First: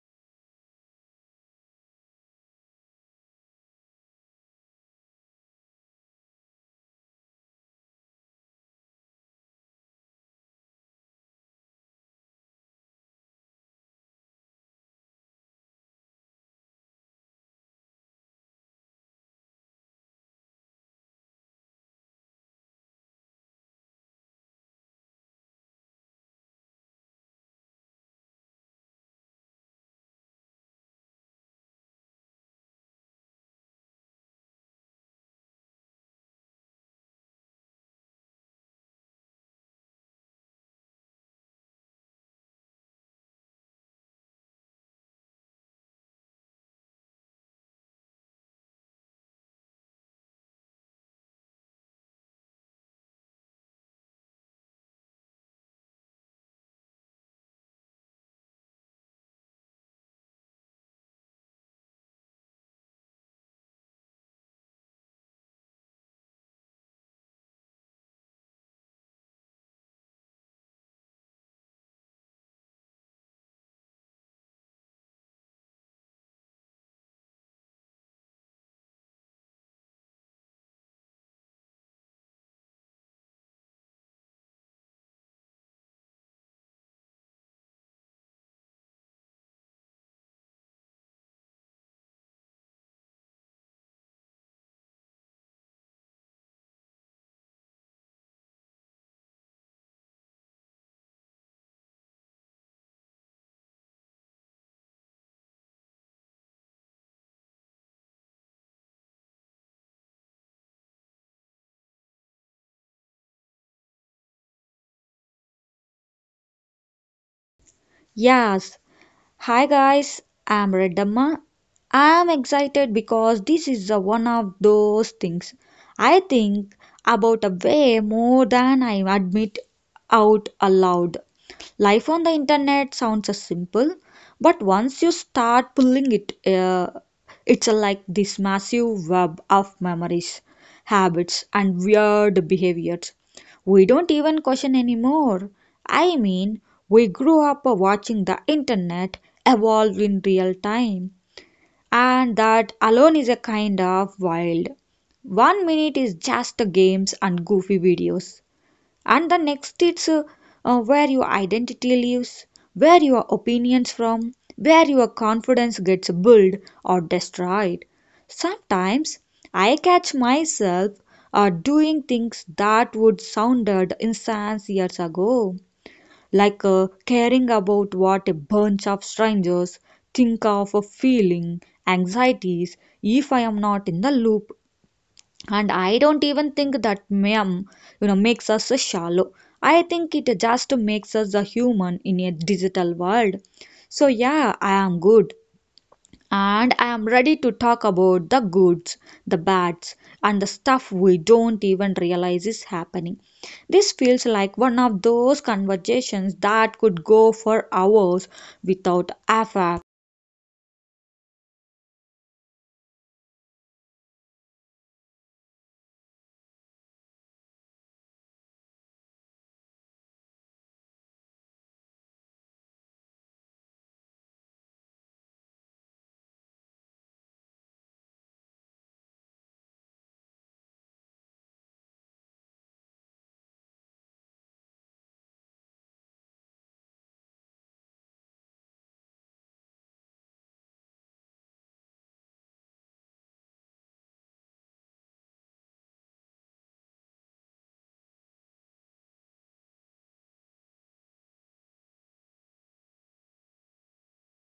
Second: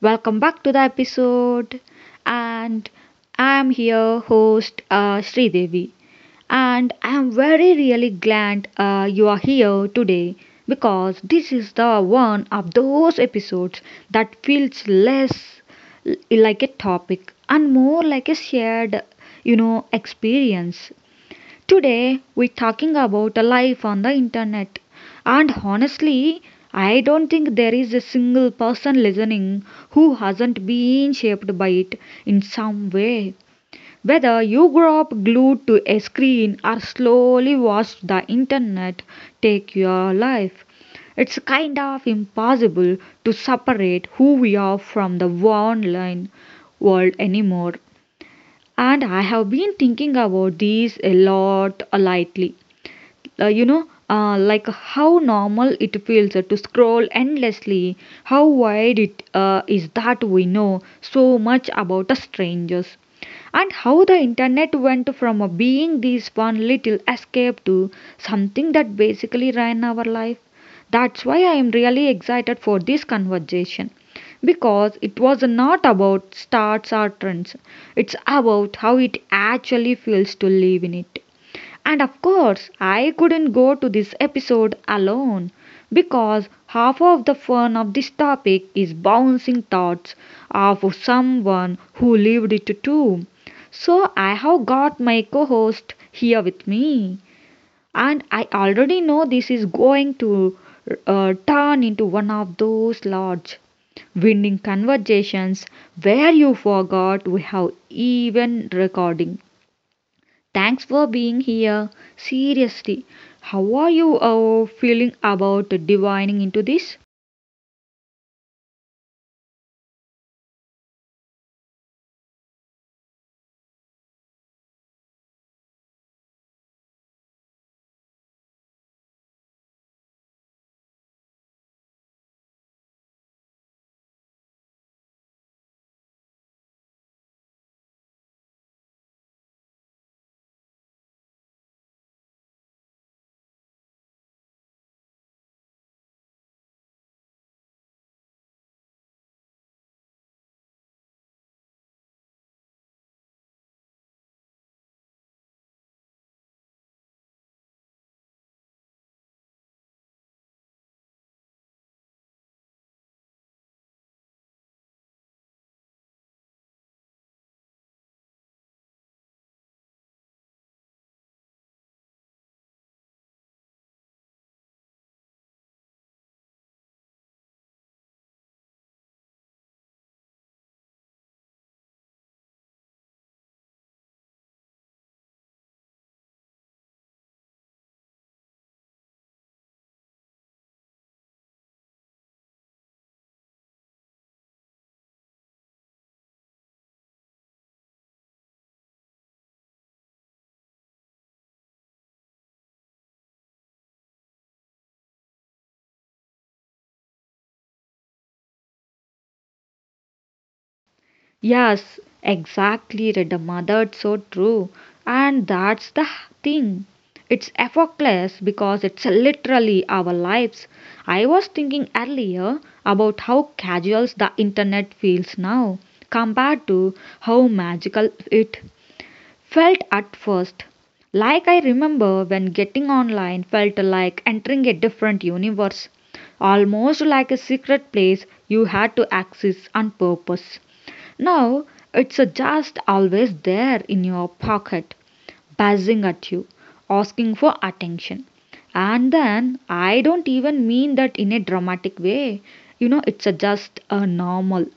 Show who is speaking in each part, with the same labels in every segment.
Speaker 1: Welcome back to the episode, and I am here, host Sridevi, and I am very really glad you are here today because this is the one of those episodes that feels less like a topic and more like a shared, experience. Today, we're talking about a life on the internet. And honestly, I don't think there is a single person listening who hasn't been shaped by it in some way. Whether you grew up glued to a screen or slowly watched the internet take your life, it's kind of impossible to separate who we are from the online world anymore. And I have been thinking about these a lot lately, like how normal it feels to scroll endlessly, how wide it is that we know so much about us strangers, and how the internet went from being this one little escape to something that basically ran our life. That's why I am really excited for this conversation, because it was not about starts or trends. It's about how it actually feels to live in it. And of course, I couldn't go to this episode alone because half of the fun of this topic is bouncing thoughts of someone who lived it too. So I have got my co host here with me, and I already know this is going to turn into one of those large winning conversations where you forgot we have even recording. Thanks for being here. Seriously, how are you feeling about divining into this?
Speaker 2: Yes. Hi guys, I'm Reddamma. I'm excited because this is a one of those things I think about a way more than I admit out aloud. Life on the internet sounds a simple, but once you start pulling it, it's a like this massive web of memories, habits, and weird behaviors we don't even question anymore. I mean, we grew up watching the internet evolve in real time, and that alone is a kind of wild. One minute is just games and goofy videos, and the next it's where your identity lives, where your opinions from, where your confidence gets built or destroyed. Sometimes I catch myself doing things that would sounded insane years ago, like caring about what a bunch of strangers think of a feeling, anxieties, if I am not in the loop, and I don't even think that mem makes us a shallow. I think it just makes us a human in a digital world. So yeah, I am good, and I am ready to talk about the goods, the bads, and the stuff we don't even realize is happening. This feels like one of those conversations that could go for hours without effort.
Speaker 1: Yes, exactly, Redamma. It's so true. And that's the thing. It's effortless because it's literally our lives. I was thinking earlier about how casual the internet feels now compared to how magical it felt at first. Like I remember when getting online felt like entering a different universe, almost like a secret place you had to access on purpose. Now it's just always there in your pocket, buzzing at you, asking for attention. And then I don't even mean that in a dramatic way. It's just a normal.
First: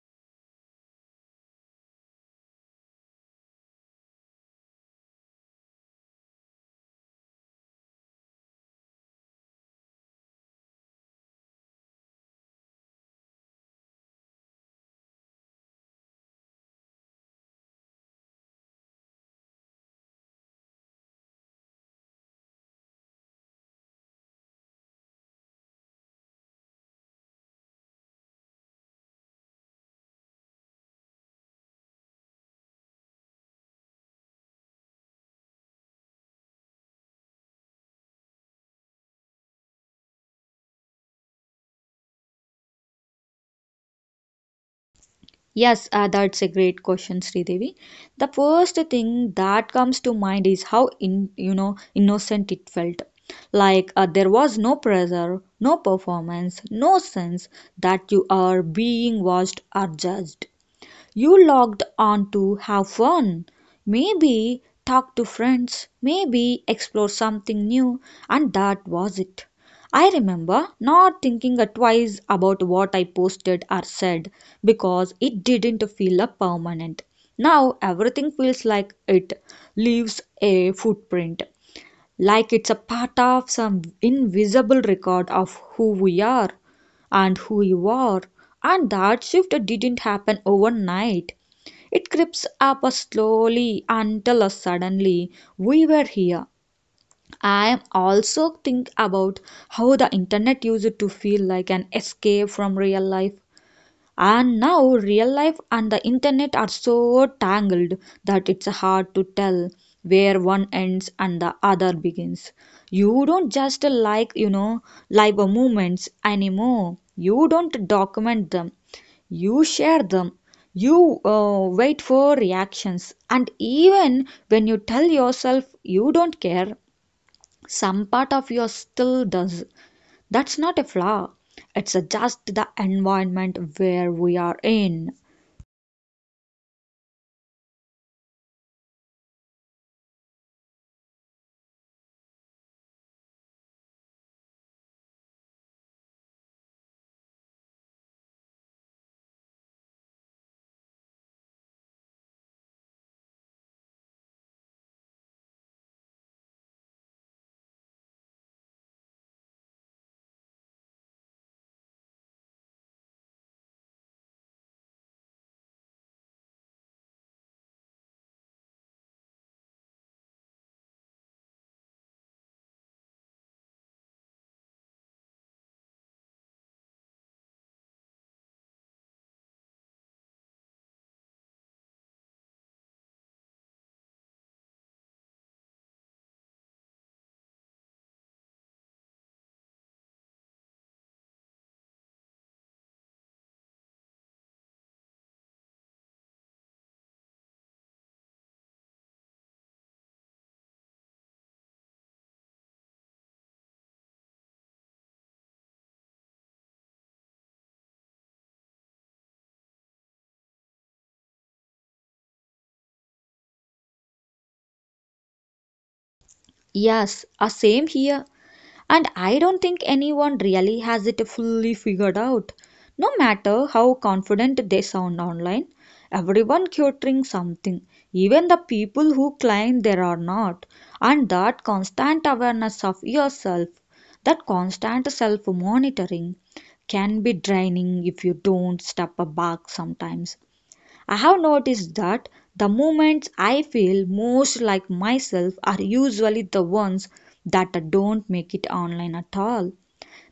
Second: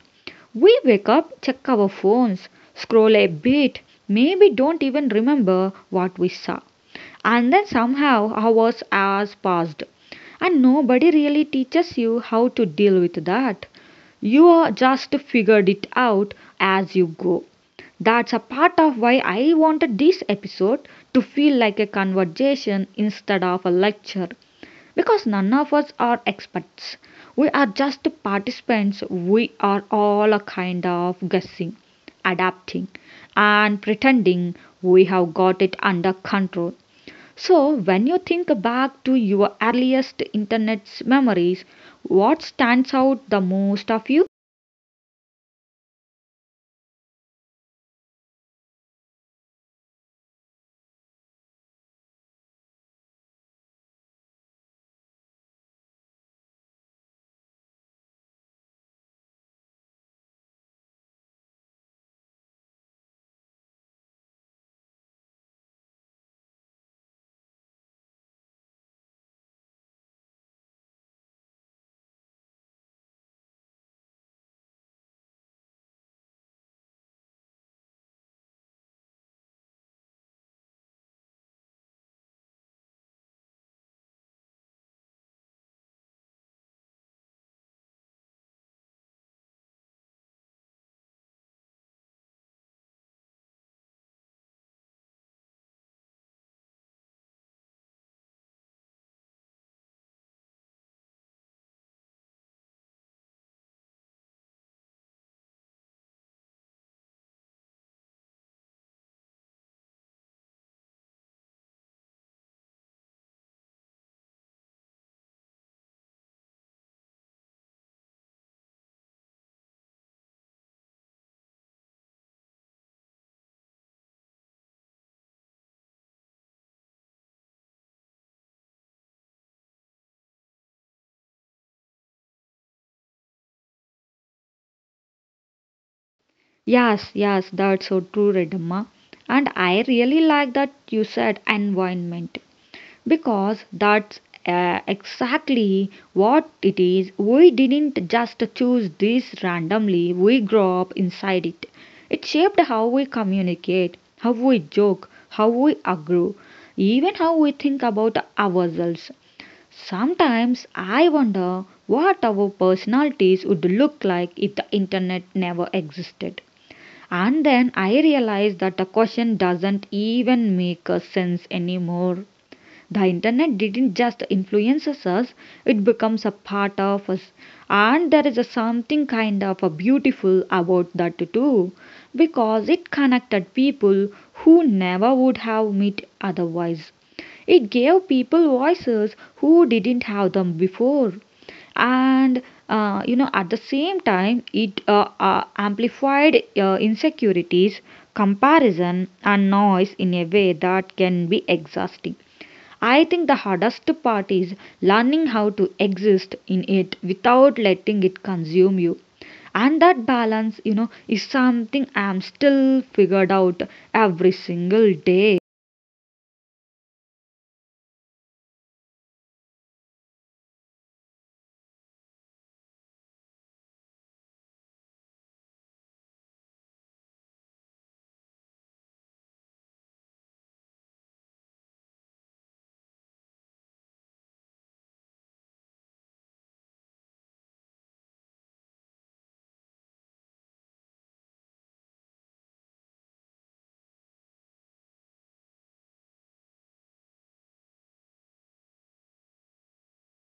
Speaker 1: We wake up, check our phones, scroll a bit, maybe don't even remember what we saw. And then somehow hours has passed. And nobody really teaches you how to deal with that. You are just figured it out as you go. That's a part of why I wanted this episode to feel like a conversation instead of a lecture. Because none of us are experts. We are just participants. We are all a kind of guessing, adapting, and pretending we have got it under control. So, when you think back to your earliest internet memories, what stands out the most of you?
Speaker 2: Yes, that's a great question, Sridevi. The first thing that comes to mind is how in you know innocent it felt. Like there was no pressure, no performance, no sense that you are being watched or judged. You logged on to have fun, maybe talk to friends, maybe explore something new, and that was it. I remember not thinking twice about what I posted or said because it didn't feel permanent. Now everything feels like it leaves a footprint. Like it's a part of some invisible record of who we are and who you are, and that shift didn't happen overnight. It creeps up us slowly until us suddenly we were here. I also think about how the internet used to feel like an escape from real life, and now real life and the internet are so tangled that it's hard to tell where one ends and the other begins. You don't just like, live moments anymore. You don't document them. You share them. You wait for reactions. And even when you tell yourself you don't care, some part of you still does. That's not a flaw, it's just the environment where we are in.
Speaker 1: Yes, yes, that's so true, Redamma. And I really like that you said environment because that's exactly what it is. We didn't just choose this randomly, we grew up inside it. It shaped how we communicate, how we joke, how we agree, even how we think about ourselves. Sometimes I wonder what our personalities would look like if the internet never existed. And then I realize that the question doesn't even make a sense anymore. The internet didn't just influence us, it becomes a part of us. And there is a something kind of a beautiful about that too, because it connected people who never would have met otherwise. It gave people voices who didn't have them before, and at the same time it amplified insecurities, comparison and noise in a way that can be exhausting. I think the hardest part is learning how to exist in it without letting it consume you. And that balance, is something I'm still figured out every single day.
Speaker 2: Yes, same here. And I don't think anyone really has it fully figured out. No matter how confident they sound online, everyone curating something, even the people who claim there are not. And that constant awareness of yourself, that constant self monitoring, can be draining if you don't step back sometimes. I have noticed that the moments I feel most like myself are usually the ones that don't make it online at all.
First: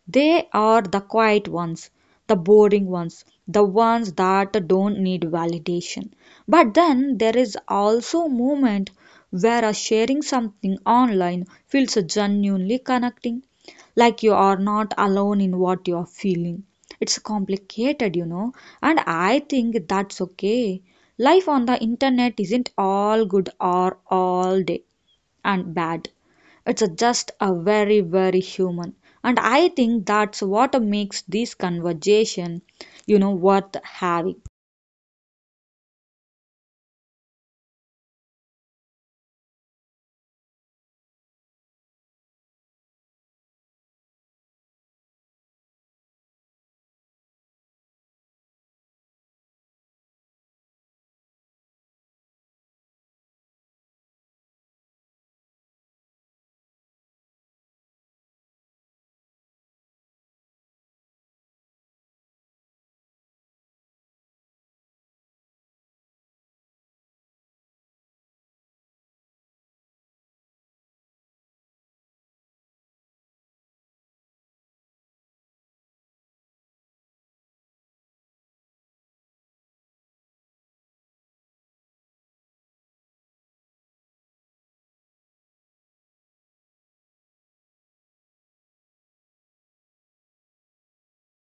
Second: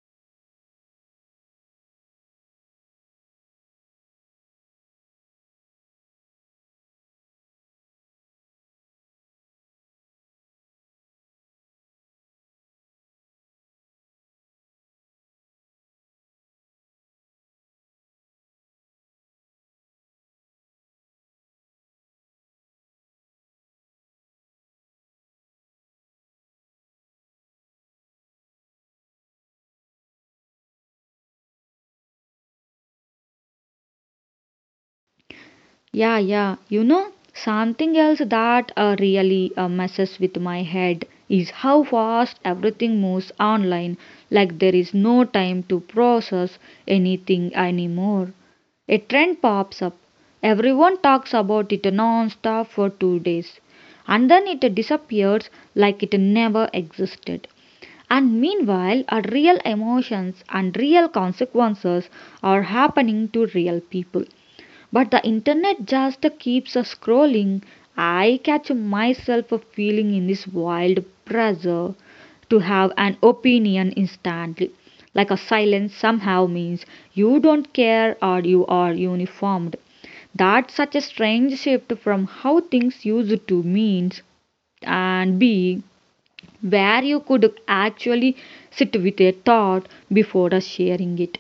Speaker 2: They are the quiet ones, the boring ones, the ones that don't need validation. But then there is also a moment where a sharing something online feels genuinely connecting, like you are not alone in what you are feeling. It's complicated, you know, and I think that's okay. Life on the internet isn't all good or all day and bad. It's a just a very, very human. And I think that's what makes this conversation, you know, worth having.
Speaker 1: Yeah, yeah. Something else that really messes with my head is how fast everything moves online. Like there is no time to process anything anymore. A trend pops up. Everyone talks about it non-stop for 2 days. And then it disappears like it never existed. And meanwhile, our real emotions and real consequences are happening to real people. But the internet just keeps us scrolling. I catch myself feeling in this wild pressure to have an opinion instantly. Like a silence somehow means you don't care or you are uniformed. That's such a strange shift from how things used to mean and be, where you could actually sit with a thought before sharing it.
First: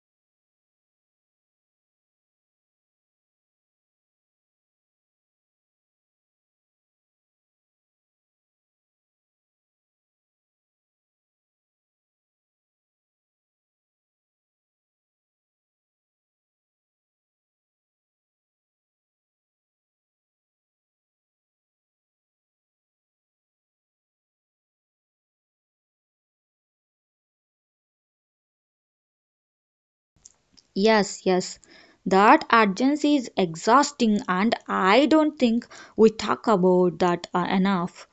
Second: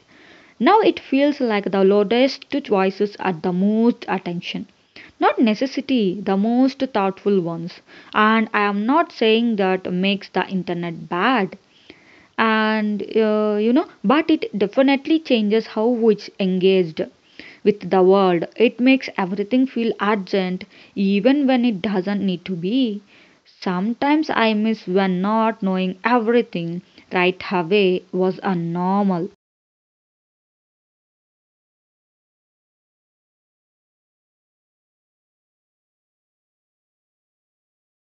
Speaker 1: Now it feels like the loudest voices are the most attention. Not necessity, the most thoughtful ones. And I am not saying that makes the internet bad, and but it definitely changes how it's engaged with the world. It makes everything feel urgent even when it doesn't need to be. Sometimes I miss when not knowing everything right away was a normal.
Speaker 2: Yes, yes. That urgency is exhausting, and I don't think we talk about that enough.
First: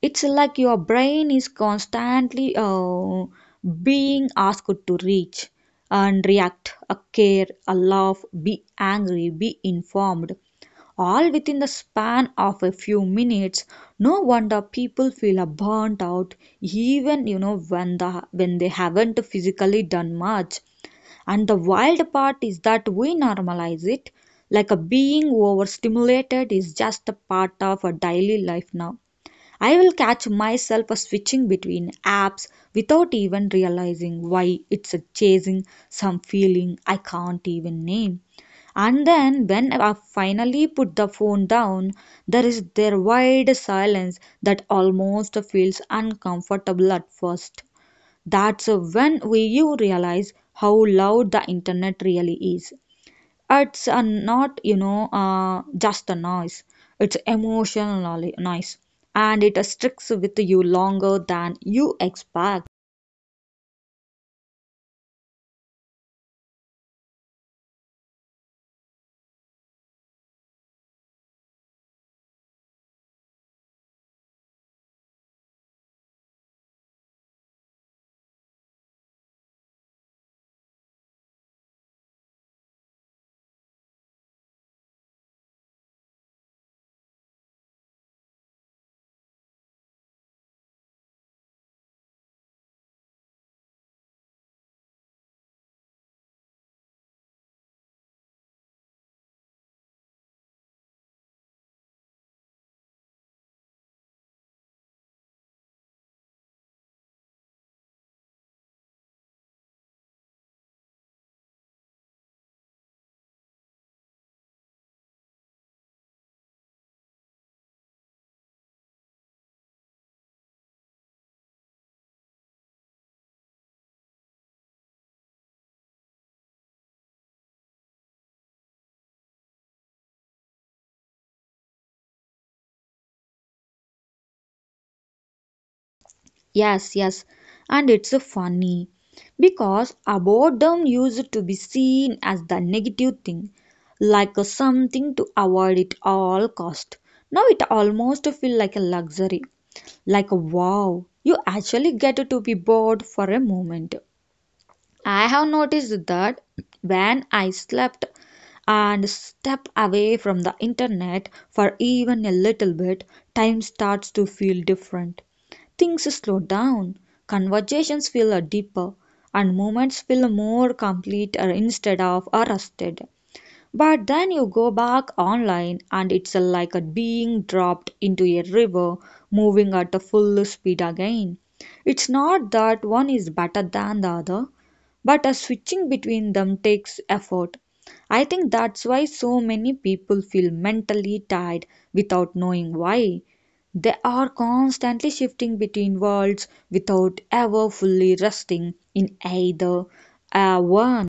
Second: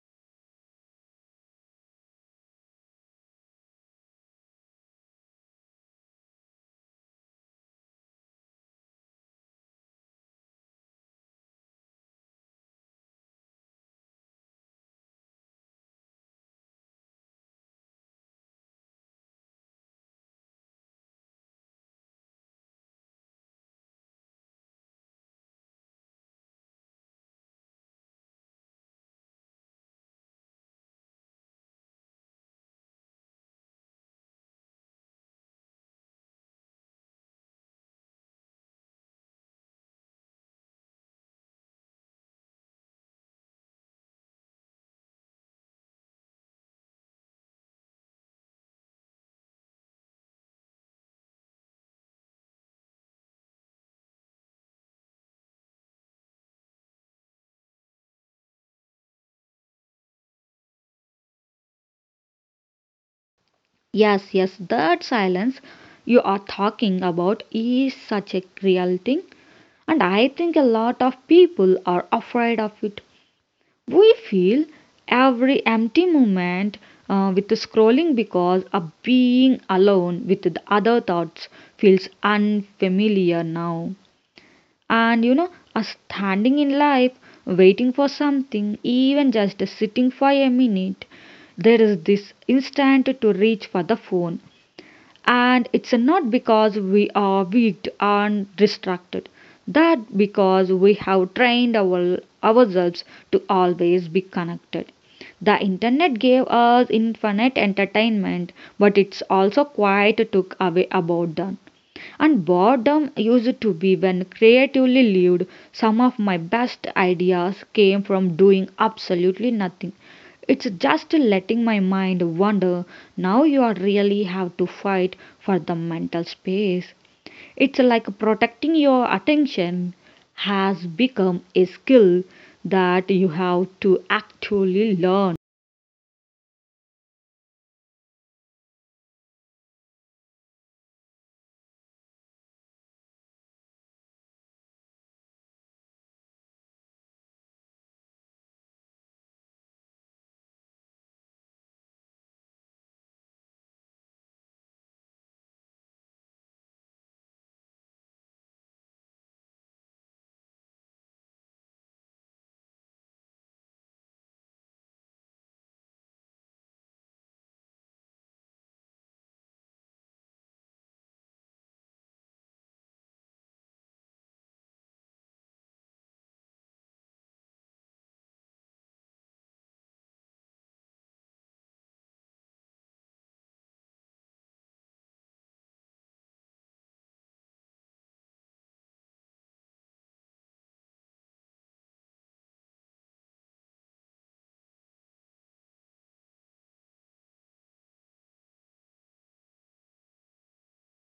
Speaker 2: It's like your brain is constantly being asked to reach and react, care, laugh, be angry, be informed, all within the span of a few minutes. No wonder people feel burnt out, even you know when they haven't physically done much. And the wild part is that we normalize it, like a being overstimulated is just a part of a daily life now. I will catch myself switching between apps without even realizing why it's chasing some feeling I can't even name. And then, when I finally put the phone down, there is their wide silence that almost feels uncomfortable at first. That's when you realize how loud the internet really is. It's not, just a noise. It's emotional noise, and it sticks with you longer than you expect.
Speaker 1: Yes, yes, that silence you are talking about is such a real thing, and I think a lot of people are afraid of it. We feel every empty moment with the scrolling because a being alone with the other thoughts feels unfamiliar now. A standing in life, waiting for something, even just sitting for a minute, there is this instant to reach for the phone. And it's not because we are weak and distracted, that because we have trained ourselves to always be connected. The internet gave us infinite entertainment, but it's also quite took away about them. And boredom used to be when creatively lived. Some of my best ideas came from doing absolutely nothing, it's just letting my mind wander. Now you are really have to fight for the mental space. It's like protecting your attention has become a skill that you have to actually learn.
Speaker 2: Yes, yes, and it's funny because boredom used to be seen as the negative thing, like something to avoid at all cost. Now it almost feels like a luxury, like wow, you actually get to be bored for a moment. I have noticed that when I slept and step away from the internet for even a little bit, time starts to feel different. Things slow down, conversations feel deeper, and moments feel more complete instead of arrested. But then you go back online and it's like a being dropped into a river moving at a full speed again. It's not that one is better than the other, but a switching between them takes effort. I think that's why so many people feel mentally tired without knowing why. They are constantly shifting between worlds without ever fully resting in either one.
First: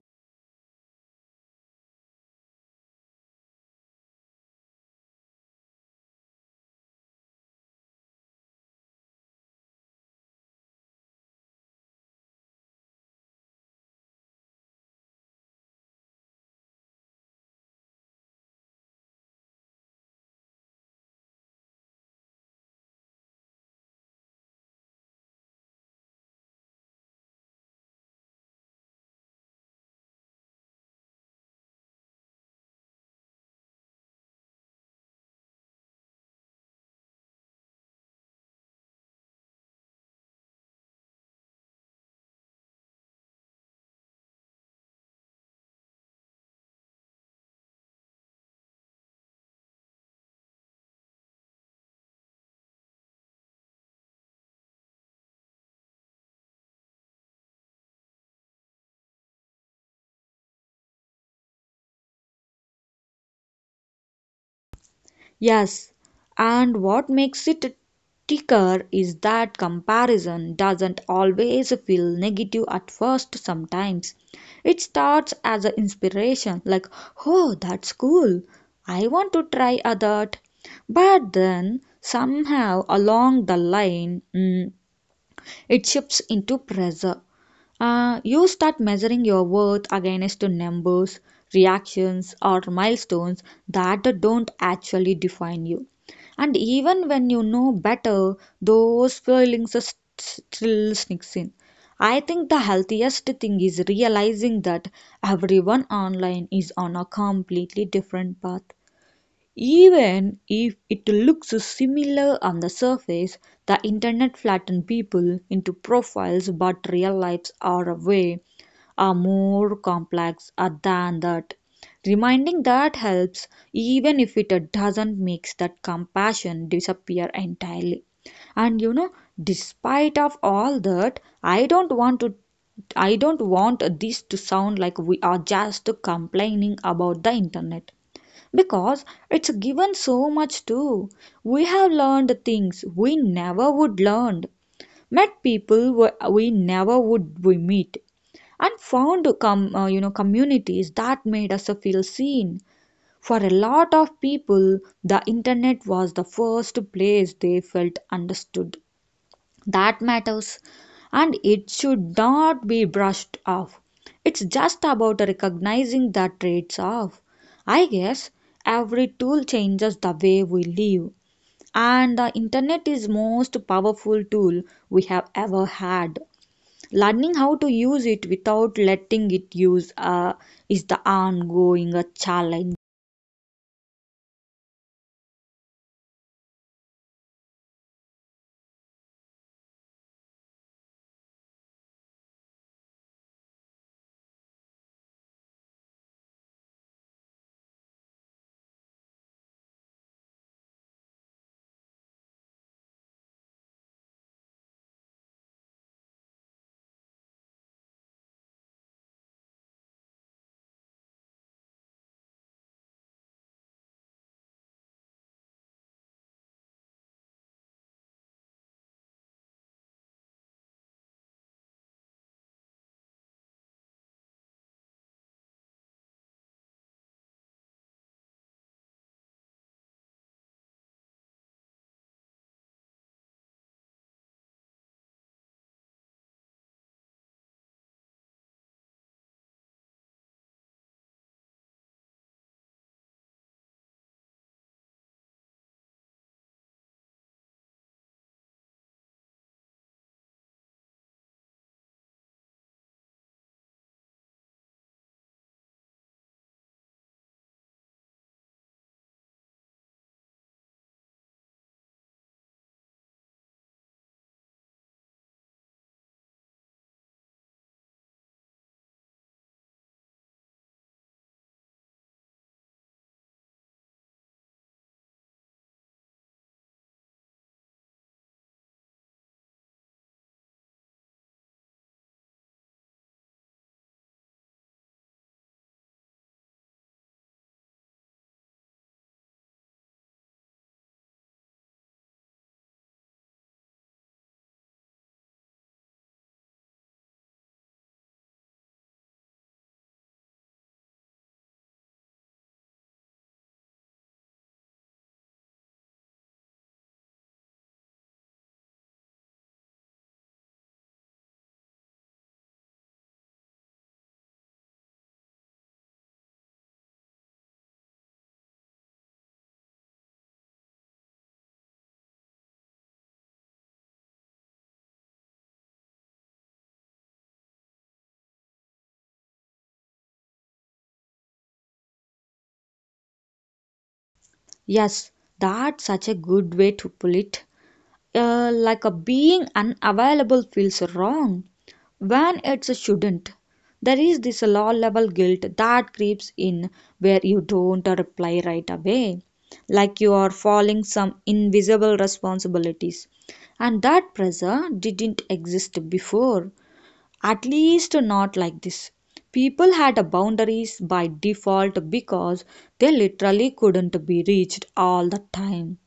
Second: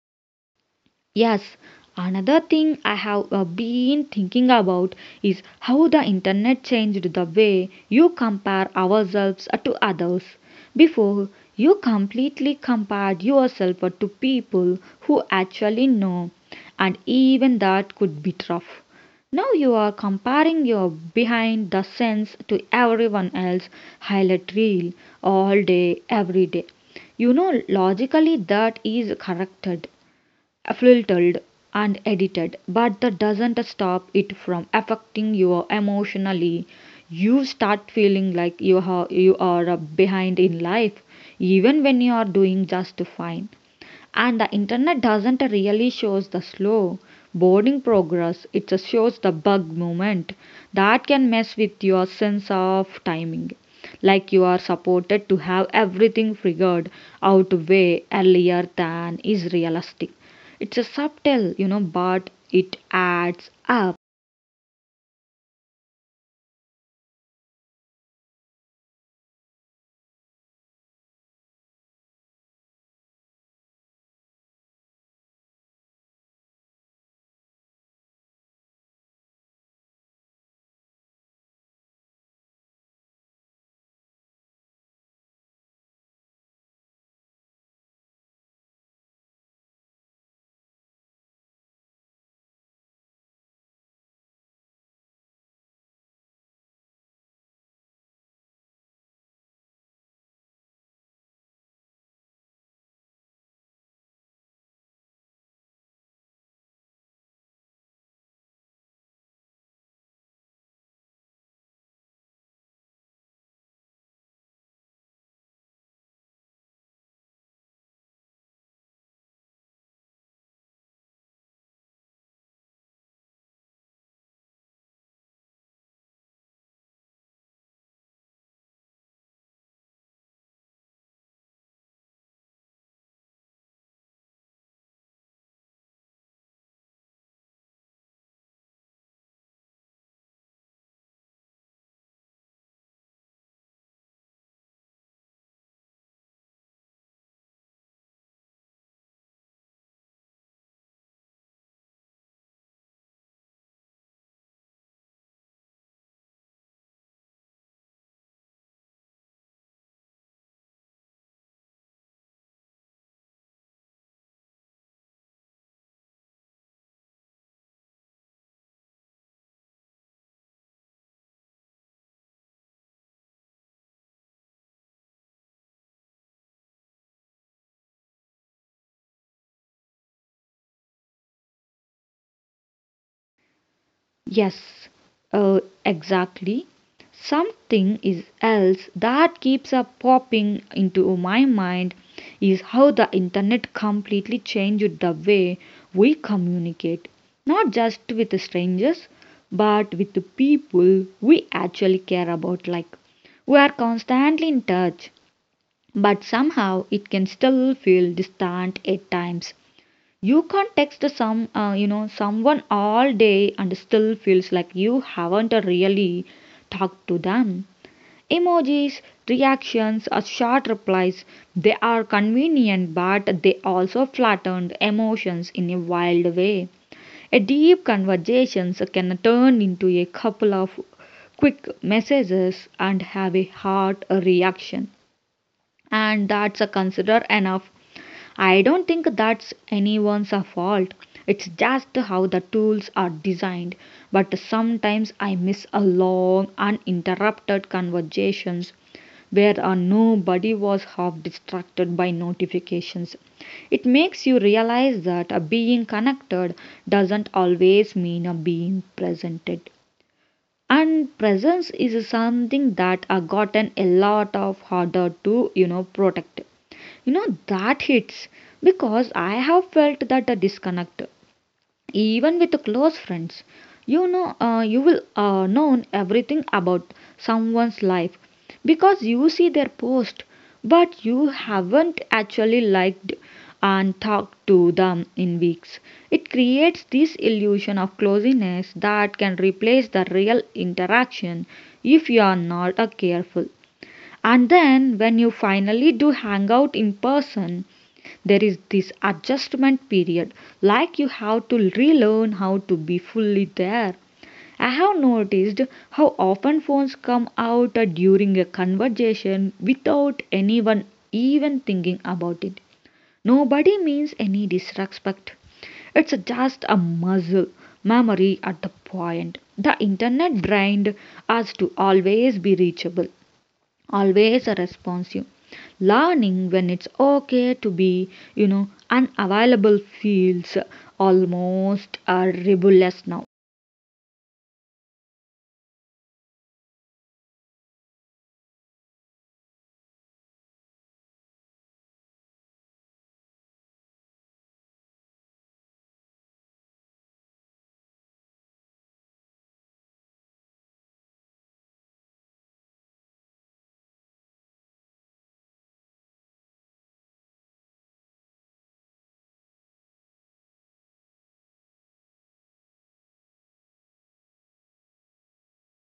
Speaker 1: Yes, another thing I have been thinking about is how the internet changed the way you compare ourselves to others. Before, you completely compared yourself to people who actually know, and even that could be tough. Now you are comparing your behind the scenes to everyone else highlight reel all day, every day. Logically that is corrected filtered and edited, but that doesn't stop it from affecting you emotionally. You start feeling like you are behind in life, even when you are doing just fine. And the internet doesn't really shows the slow boarding progress. It just shows the bug moment that can mess with your sense of timing. Like you are supported to have everything figured out way earlier than is realistic. It's a subtle, but it adds up.
Speaker 2: Yes, and what makes it ticker is that comparison doesn't always feel negative at first sometimes. It starts as an inspiration, like, oh, that's cool, I want to try a that. But then, somehow along the line, it shifts into pressure. You start measuring your worth against numbers, reactions, or milestones that don't actually define you. And even when you know better, those feelings are still sneaks in. I think the healthiest thing is realizing that everyone online is on a completely different path, even if it looks similar on the surface. The internet flattens people into profiles, but real lives are a way are more complex than that. Reminding that helps, even if it doesn't makes that compassion disappear entirely. And you know, despite of all that, I don't want this to sound like we are just complaining about the internet. Because it's given so much too. We have learned things we never would learn, met people we never would we meet, and found communities that made us feel seen. For a lot of people, the internet was the first place they felt understood. That matters and it should not be brushed off. It's just about recognizing the traits of. I guess every tool changes the way we live, and the internet is most powerful tool we have ever had. Learning how to use it without letting it use is the ongoing challenge.
Speaker 1: Yes, exactly. Something is else that keeps up popping into my mind is how the internet completely changed the way we communicate, not just with strangers, but with the people we actually care about. Like, we are constantly in touch, but somehow it can still feel distant at times. You can't text someone all day and still feels like you haven't really talked to them. Emojis, reactions, or short replies, they are convenient but they also flatten emotions in a wild way. A deep conversation can turn into a couple of quick messages and have a heart reaction, and that's a consider enough. I don't think that's anyone's fault. It's just how the tools are designed. But sometimes I miss a long, uninterrupted conversations where nobody was half distracted by notifications. It makes you realize that being connected doesn't always mean being presented. And presence is something that gotten a lot of harder to, protect. That hits because I have felt that a disconnect even with close friends. You will know everything about someone's life because you see their post, but you haven't actually liked and talked to them in weeks. It creates this illusion of closeness that can replace the real interaction if you are not careful. And then, when you finally do hang out in person, there is this adjustment period like you have to relearn how to be fully there. I have noticed how often phones come out during a conversation without anyone even thinking about it. Nobody means any disrespect. It's just a muscle memory at the point. The internet drained us to always be reachable, always responsive. Learning when it's okay to be unavailable feels almost rebellious now.
Speaker 2: Yes, that's such a good way to put it. Like a being unavailable feels wrong when it shouldn't. There is this low level guilt that creeps in where you don't reply right away, like you are falling some invisible responsibilities. And that pressure didn't exist before, at least not like this. People had boundaries by default because they literally couldn't be reached all the time.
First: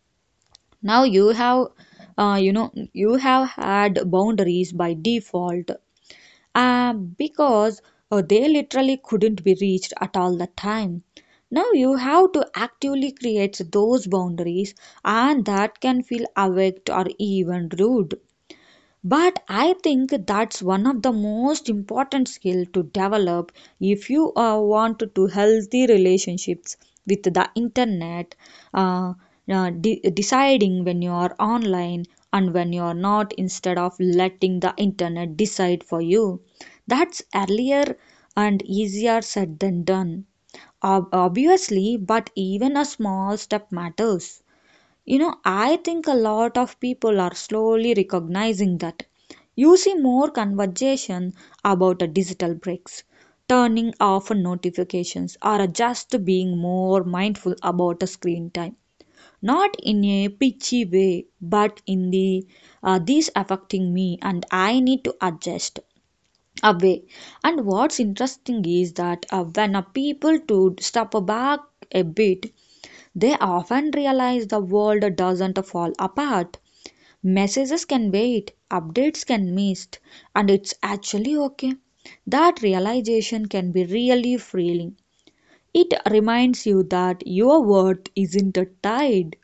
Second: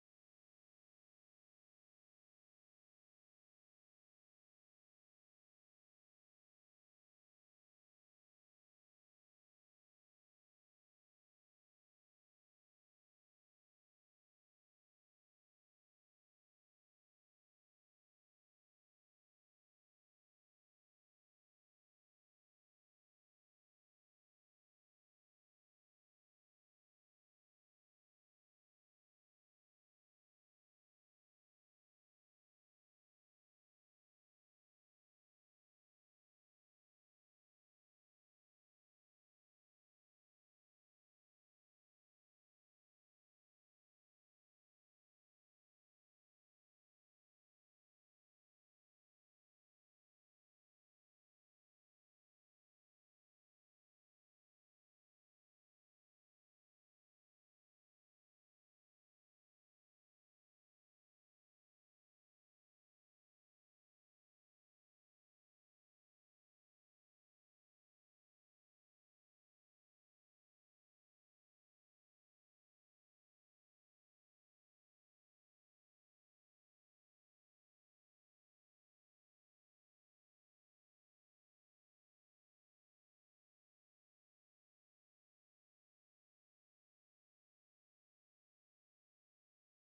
Speaker 2: Now you have you have had boundaries by default because they literally couldn't be reached at all the time. Now you have to actively create those boundaries, and that can feel awake or even rude. But I think that's one of the most important skill to develop if you want to healthy relationships with the internet. Uh, uh, de- deciding when you are online and when you are not, instead of letting the internet decide for you. That's earlier and easier said than done. Obviously, but even a small step matters. You know, I think a lot of people are slowly recognizing that. You see more conversation about a digital breaks, turning off notifications, or just being more mindful about a screen time. Not in a pitchy way, but in the this affecting me and I need to adjust away. And what's interesting is that when a people to step back a bit, they often realize the world doesn't fall apart. Messages can wait, updates can miss, and it's actually okay. That realization can be really freeing. It reminds you that your worth isn't tied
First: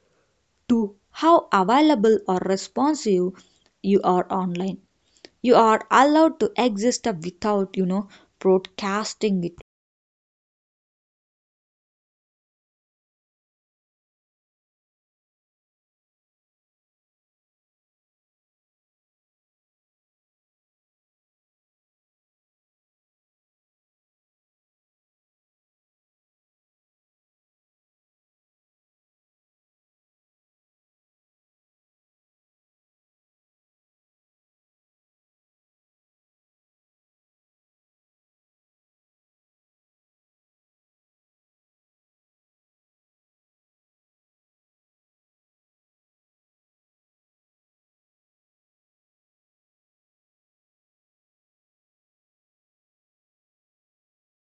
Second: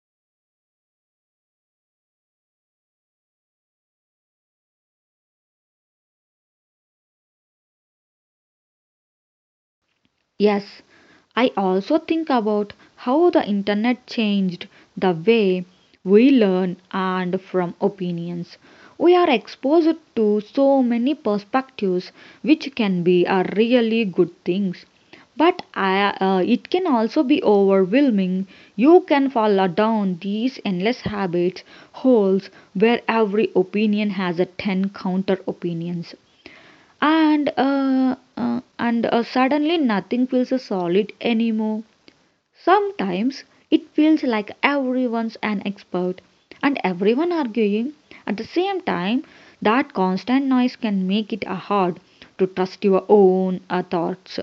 Speaker 2: to how available or responsive you are online. You are allowed to exist without, broadcasting it.
Speaker 1: Yes, I also think about how the internet changed the way we learn and from opinions. We are exposed to so many perspectives, which can be a really good things. But it can also be overwhelming. You can fall down these endless habits, holes where every opinion has a 10 counter opinions and suddenly nothing feels solid anymore. Sometimes it feels like everyone's an expert and everyone arguing at the same time. That constant noise can make it hard to trust your own thoughts.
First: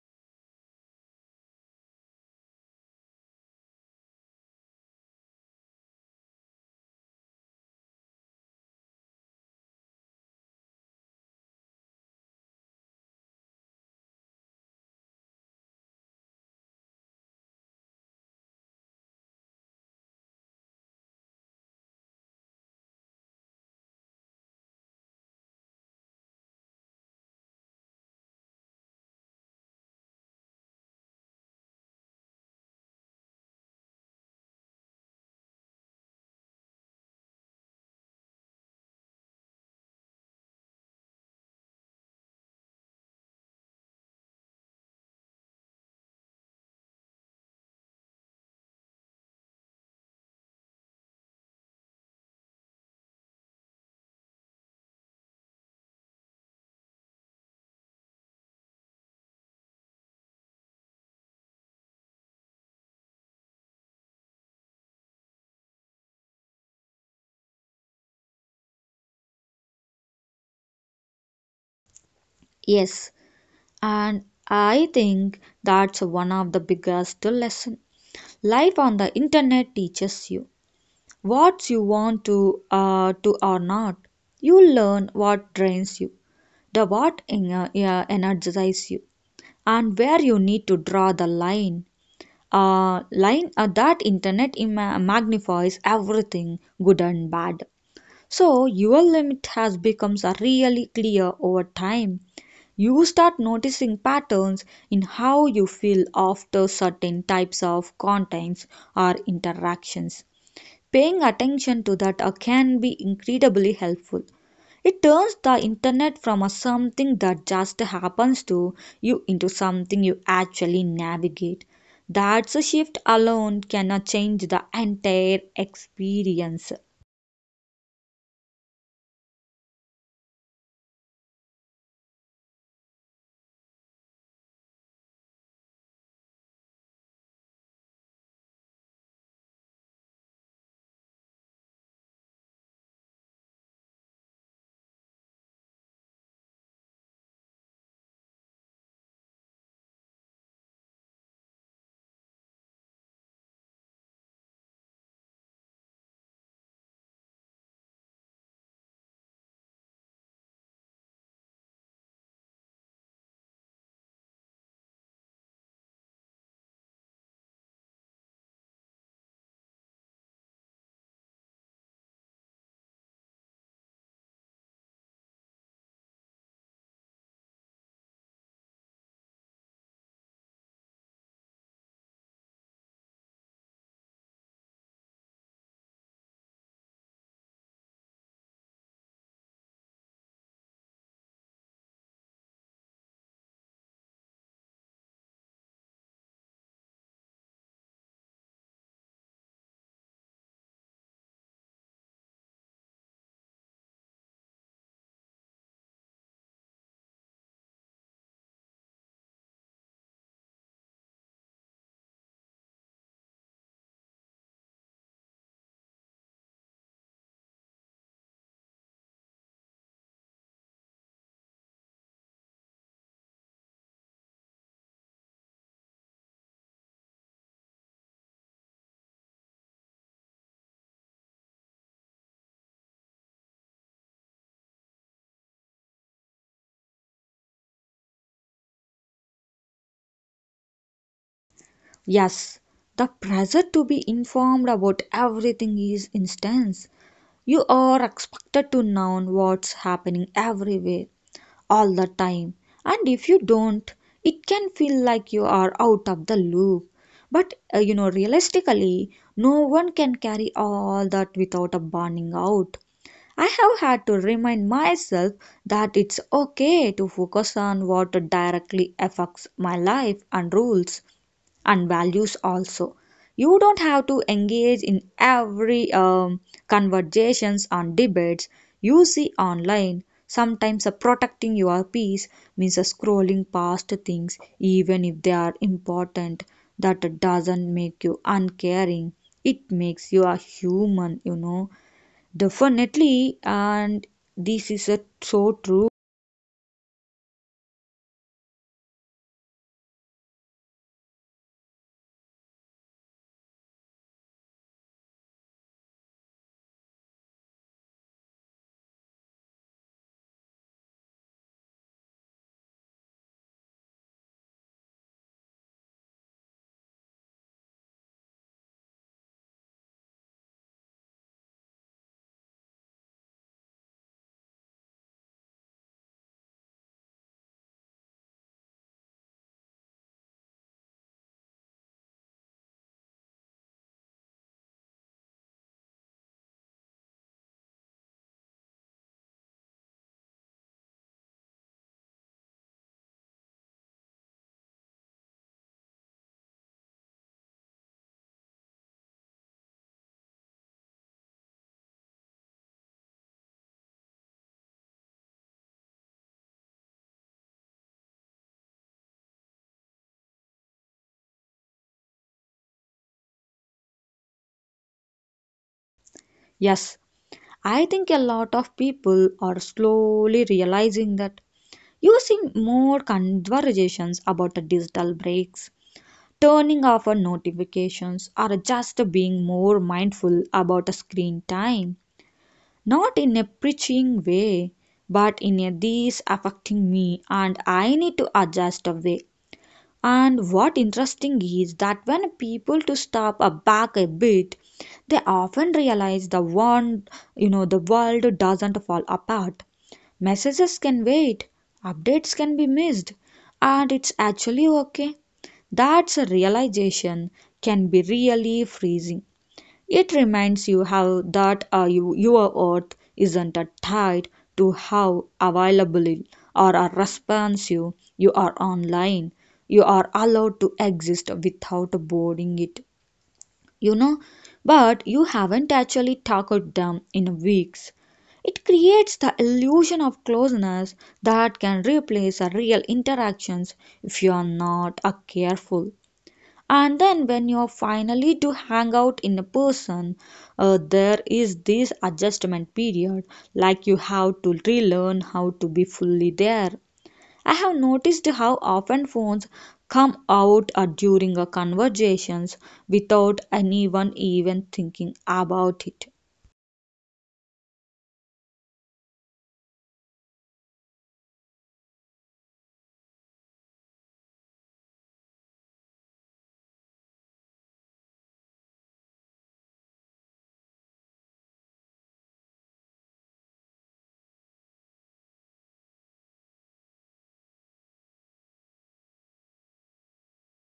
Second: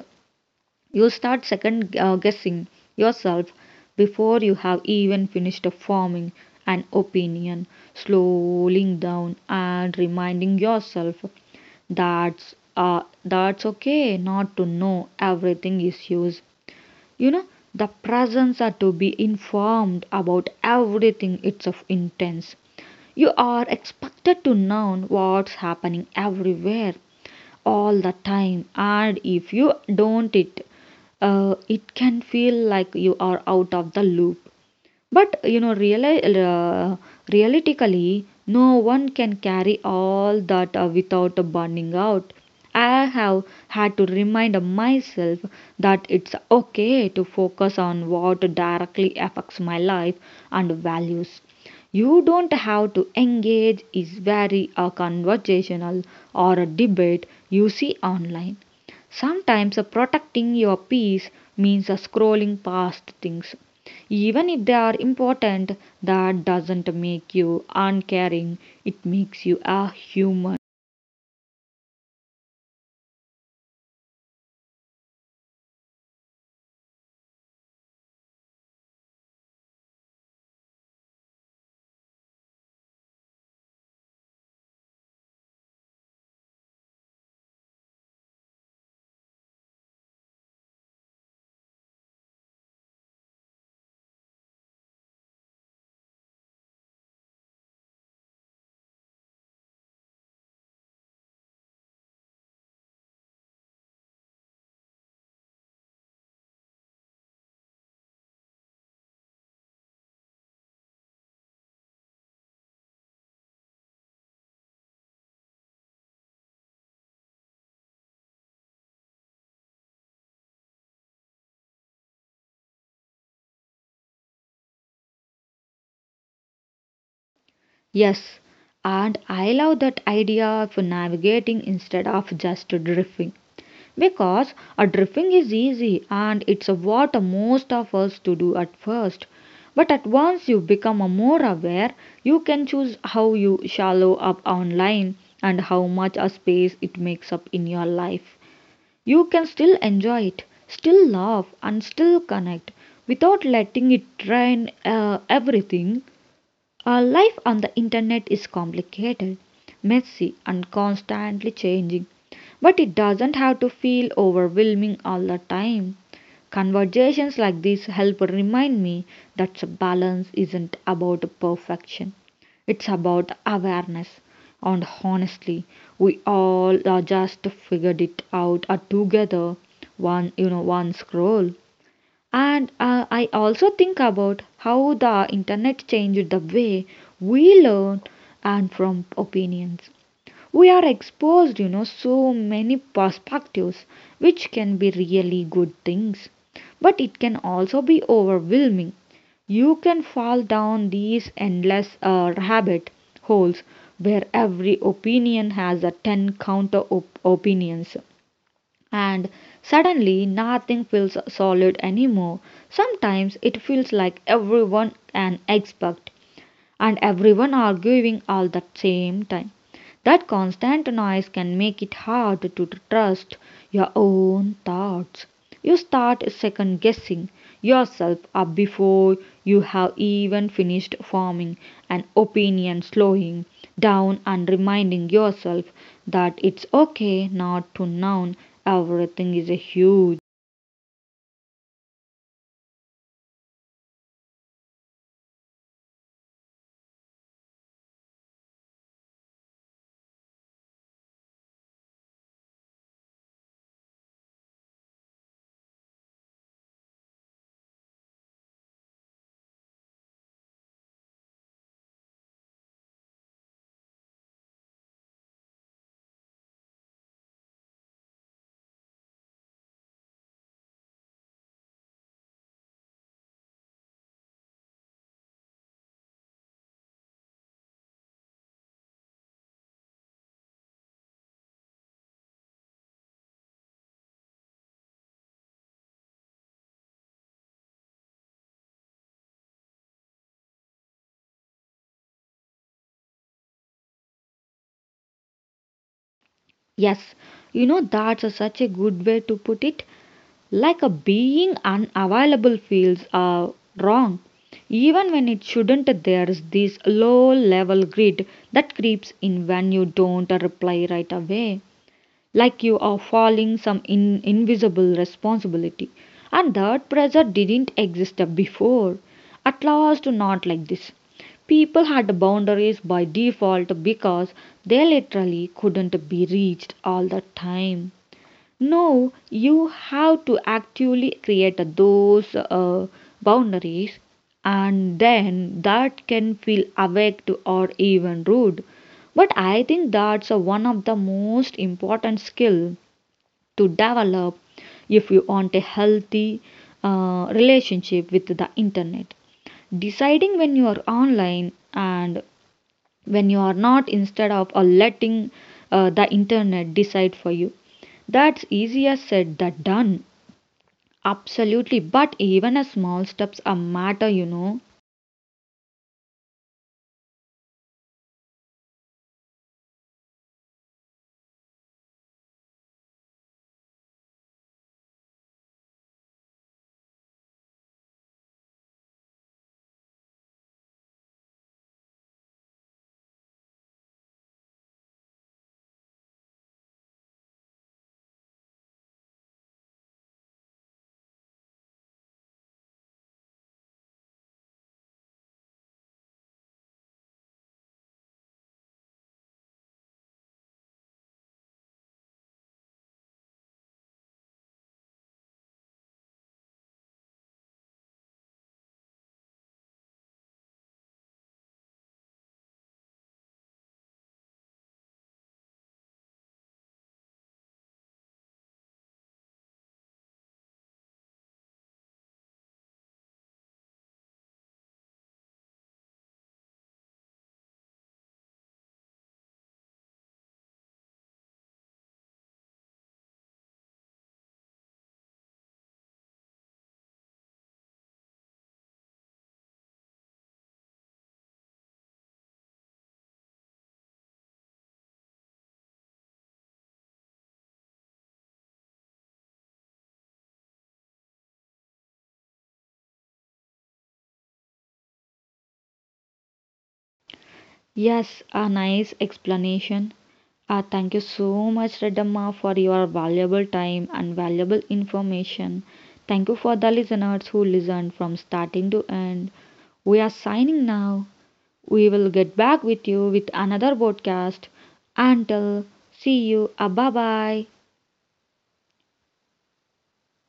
Speaker 1: You start second guessing yourself before you have even finished forming an opinion, slowing down and reminding yourself that's okay not to know everything is used. You know, the presence are to be informed about everything it's of intense. You are expected to know what's happening everywhere all the time, and if you don't it can feel like you are out of the loop. But you know, realistically, no one can carry all that without burning out. I have had to remind myself that it's okay to focus on what directly affects my life and values. You don't have to engage is very a conversational or a debate you see online. Sometimes protecting your peace means scrolling past things even if they are important, that doesn't make you uncaring, it makes you a human.
Speaker 2: Yes, and I think that's one of the biggest lesson life on the internet teaches you what you want to or not. You learn what drains you, the what energizes you, and where you need to draw the line. That internet magnifies everything good and bad. So your limit has becomes really clear over time. You start noticing patterns in how you feel after certain types of contents or interactions. Paying attention to that can be incredibly helpful. It turns the internet from a something that just happens to you into something you actually navigate. That's a shift alone can change the entire experience.
Speaker 1: Yes, and I love that idea of navigating instead of just drifting. Because a drifting is easy and it's what most of us to do at first. But at once you become more aware, you can choose how you shallow up online and how much a space it makes up in your life. You can still enjoy it, still laugh, and still connect without letting it drain everything. Our life on the internet is complicated, messy, and constantly changing, but it doesn't have to feel overwhelming all the time. Conversations like this help remind me that balance isn't about perfection, it's about awareness. And honestly, we all are just figured it out together, one scroll. And I also think about how the internet changed the way we learn and from opinions. We are exposed, you know, so many perspectives, which can be really good things, but it can also be overwhelming. You can fall down these endless rabbit holes where every opinion has a 10 opinions and suddenly nothing feels solid anymore. Sometimes it feels like everyone an expert and everyone arguing all the same time. That constant noise can make it hard to trust your own thoughts. You start second guessing yourself up before you have even finished forming an opinion, slowing down and reminding yourself that it's okay not to know everything is a huge.
Speaker 2: Yes, the pressure to be informed about everything is intense. You are expected to know what's happening everywhere, all the time, and if you don't, it can feel like you are out of the loop. But you know, realistically, no one can carry all that without a burning out. I have had to remind myself that it's okay to focus on what directly affects my life and rules and values also. You don't have to engage in every conversations and debates you see online. Sometimes protecting your peace means scrolling past things even if they are important. That doesn't make you uncaring, it makes you a human, you know. Definitely, and this is so true.
Speaker 1: Yes, you know that's a, such a good way to put it. Like a being unavailable feels wrong. Even when it shouldn't, there's this low level greed that creeps in when you don't reply right away, like you are falling invisible responsibility, and that pressure didn't exist before, at last not like this. People had boundaries by default because they literally couldn't be reached all the time. No, you have to actually create those boundaries, and then that can feel awake or even rude. But I think that's one of the most important skill to develop if you want a healthy relationship with the internet, deciding when you are online and when you are not instead of letting the internet decide for you. That's easier said than done, absolutely, but even a small steps a matter, you know.
Speaker 2: Yes, I think a lot of people are slowly realizing that, using more conversations about the digital breaks, turning off our notifications, or just being more mindful about the screen time. Not in a preaching way, but in a this affecting me and I need to adjust a way. And what interesting is that when people to stop a back a bit, they often realize the one you know the world doesn't fall apart. Messages can wait, updates can be missed, and it's actually okay. That's a realization can be really freezing. It reminds you how that your worth isn't tied to how available or responsive you are online. You are allowed to exist without boarding it, you know. But you haven't actually talked them in weeks. It creates the illusion of closeness that can replace real interactions if you are not careful. And then when you're finally to hang out in a person, there is this adjustment period, like you have to relearn how to be fully there. I have noticed how often phones come out during a conversations without anyone even thinking about it.
Speaker 1: Yes, a nice explanation. Thank you so much, Redamma, for your valuable time and valuable information. Thank you for the listeners who listened from starting to end. We are signing now. We will get back with you with another podcast. Until see you. Bye bye.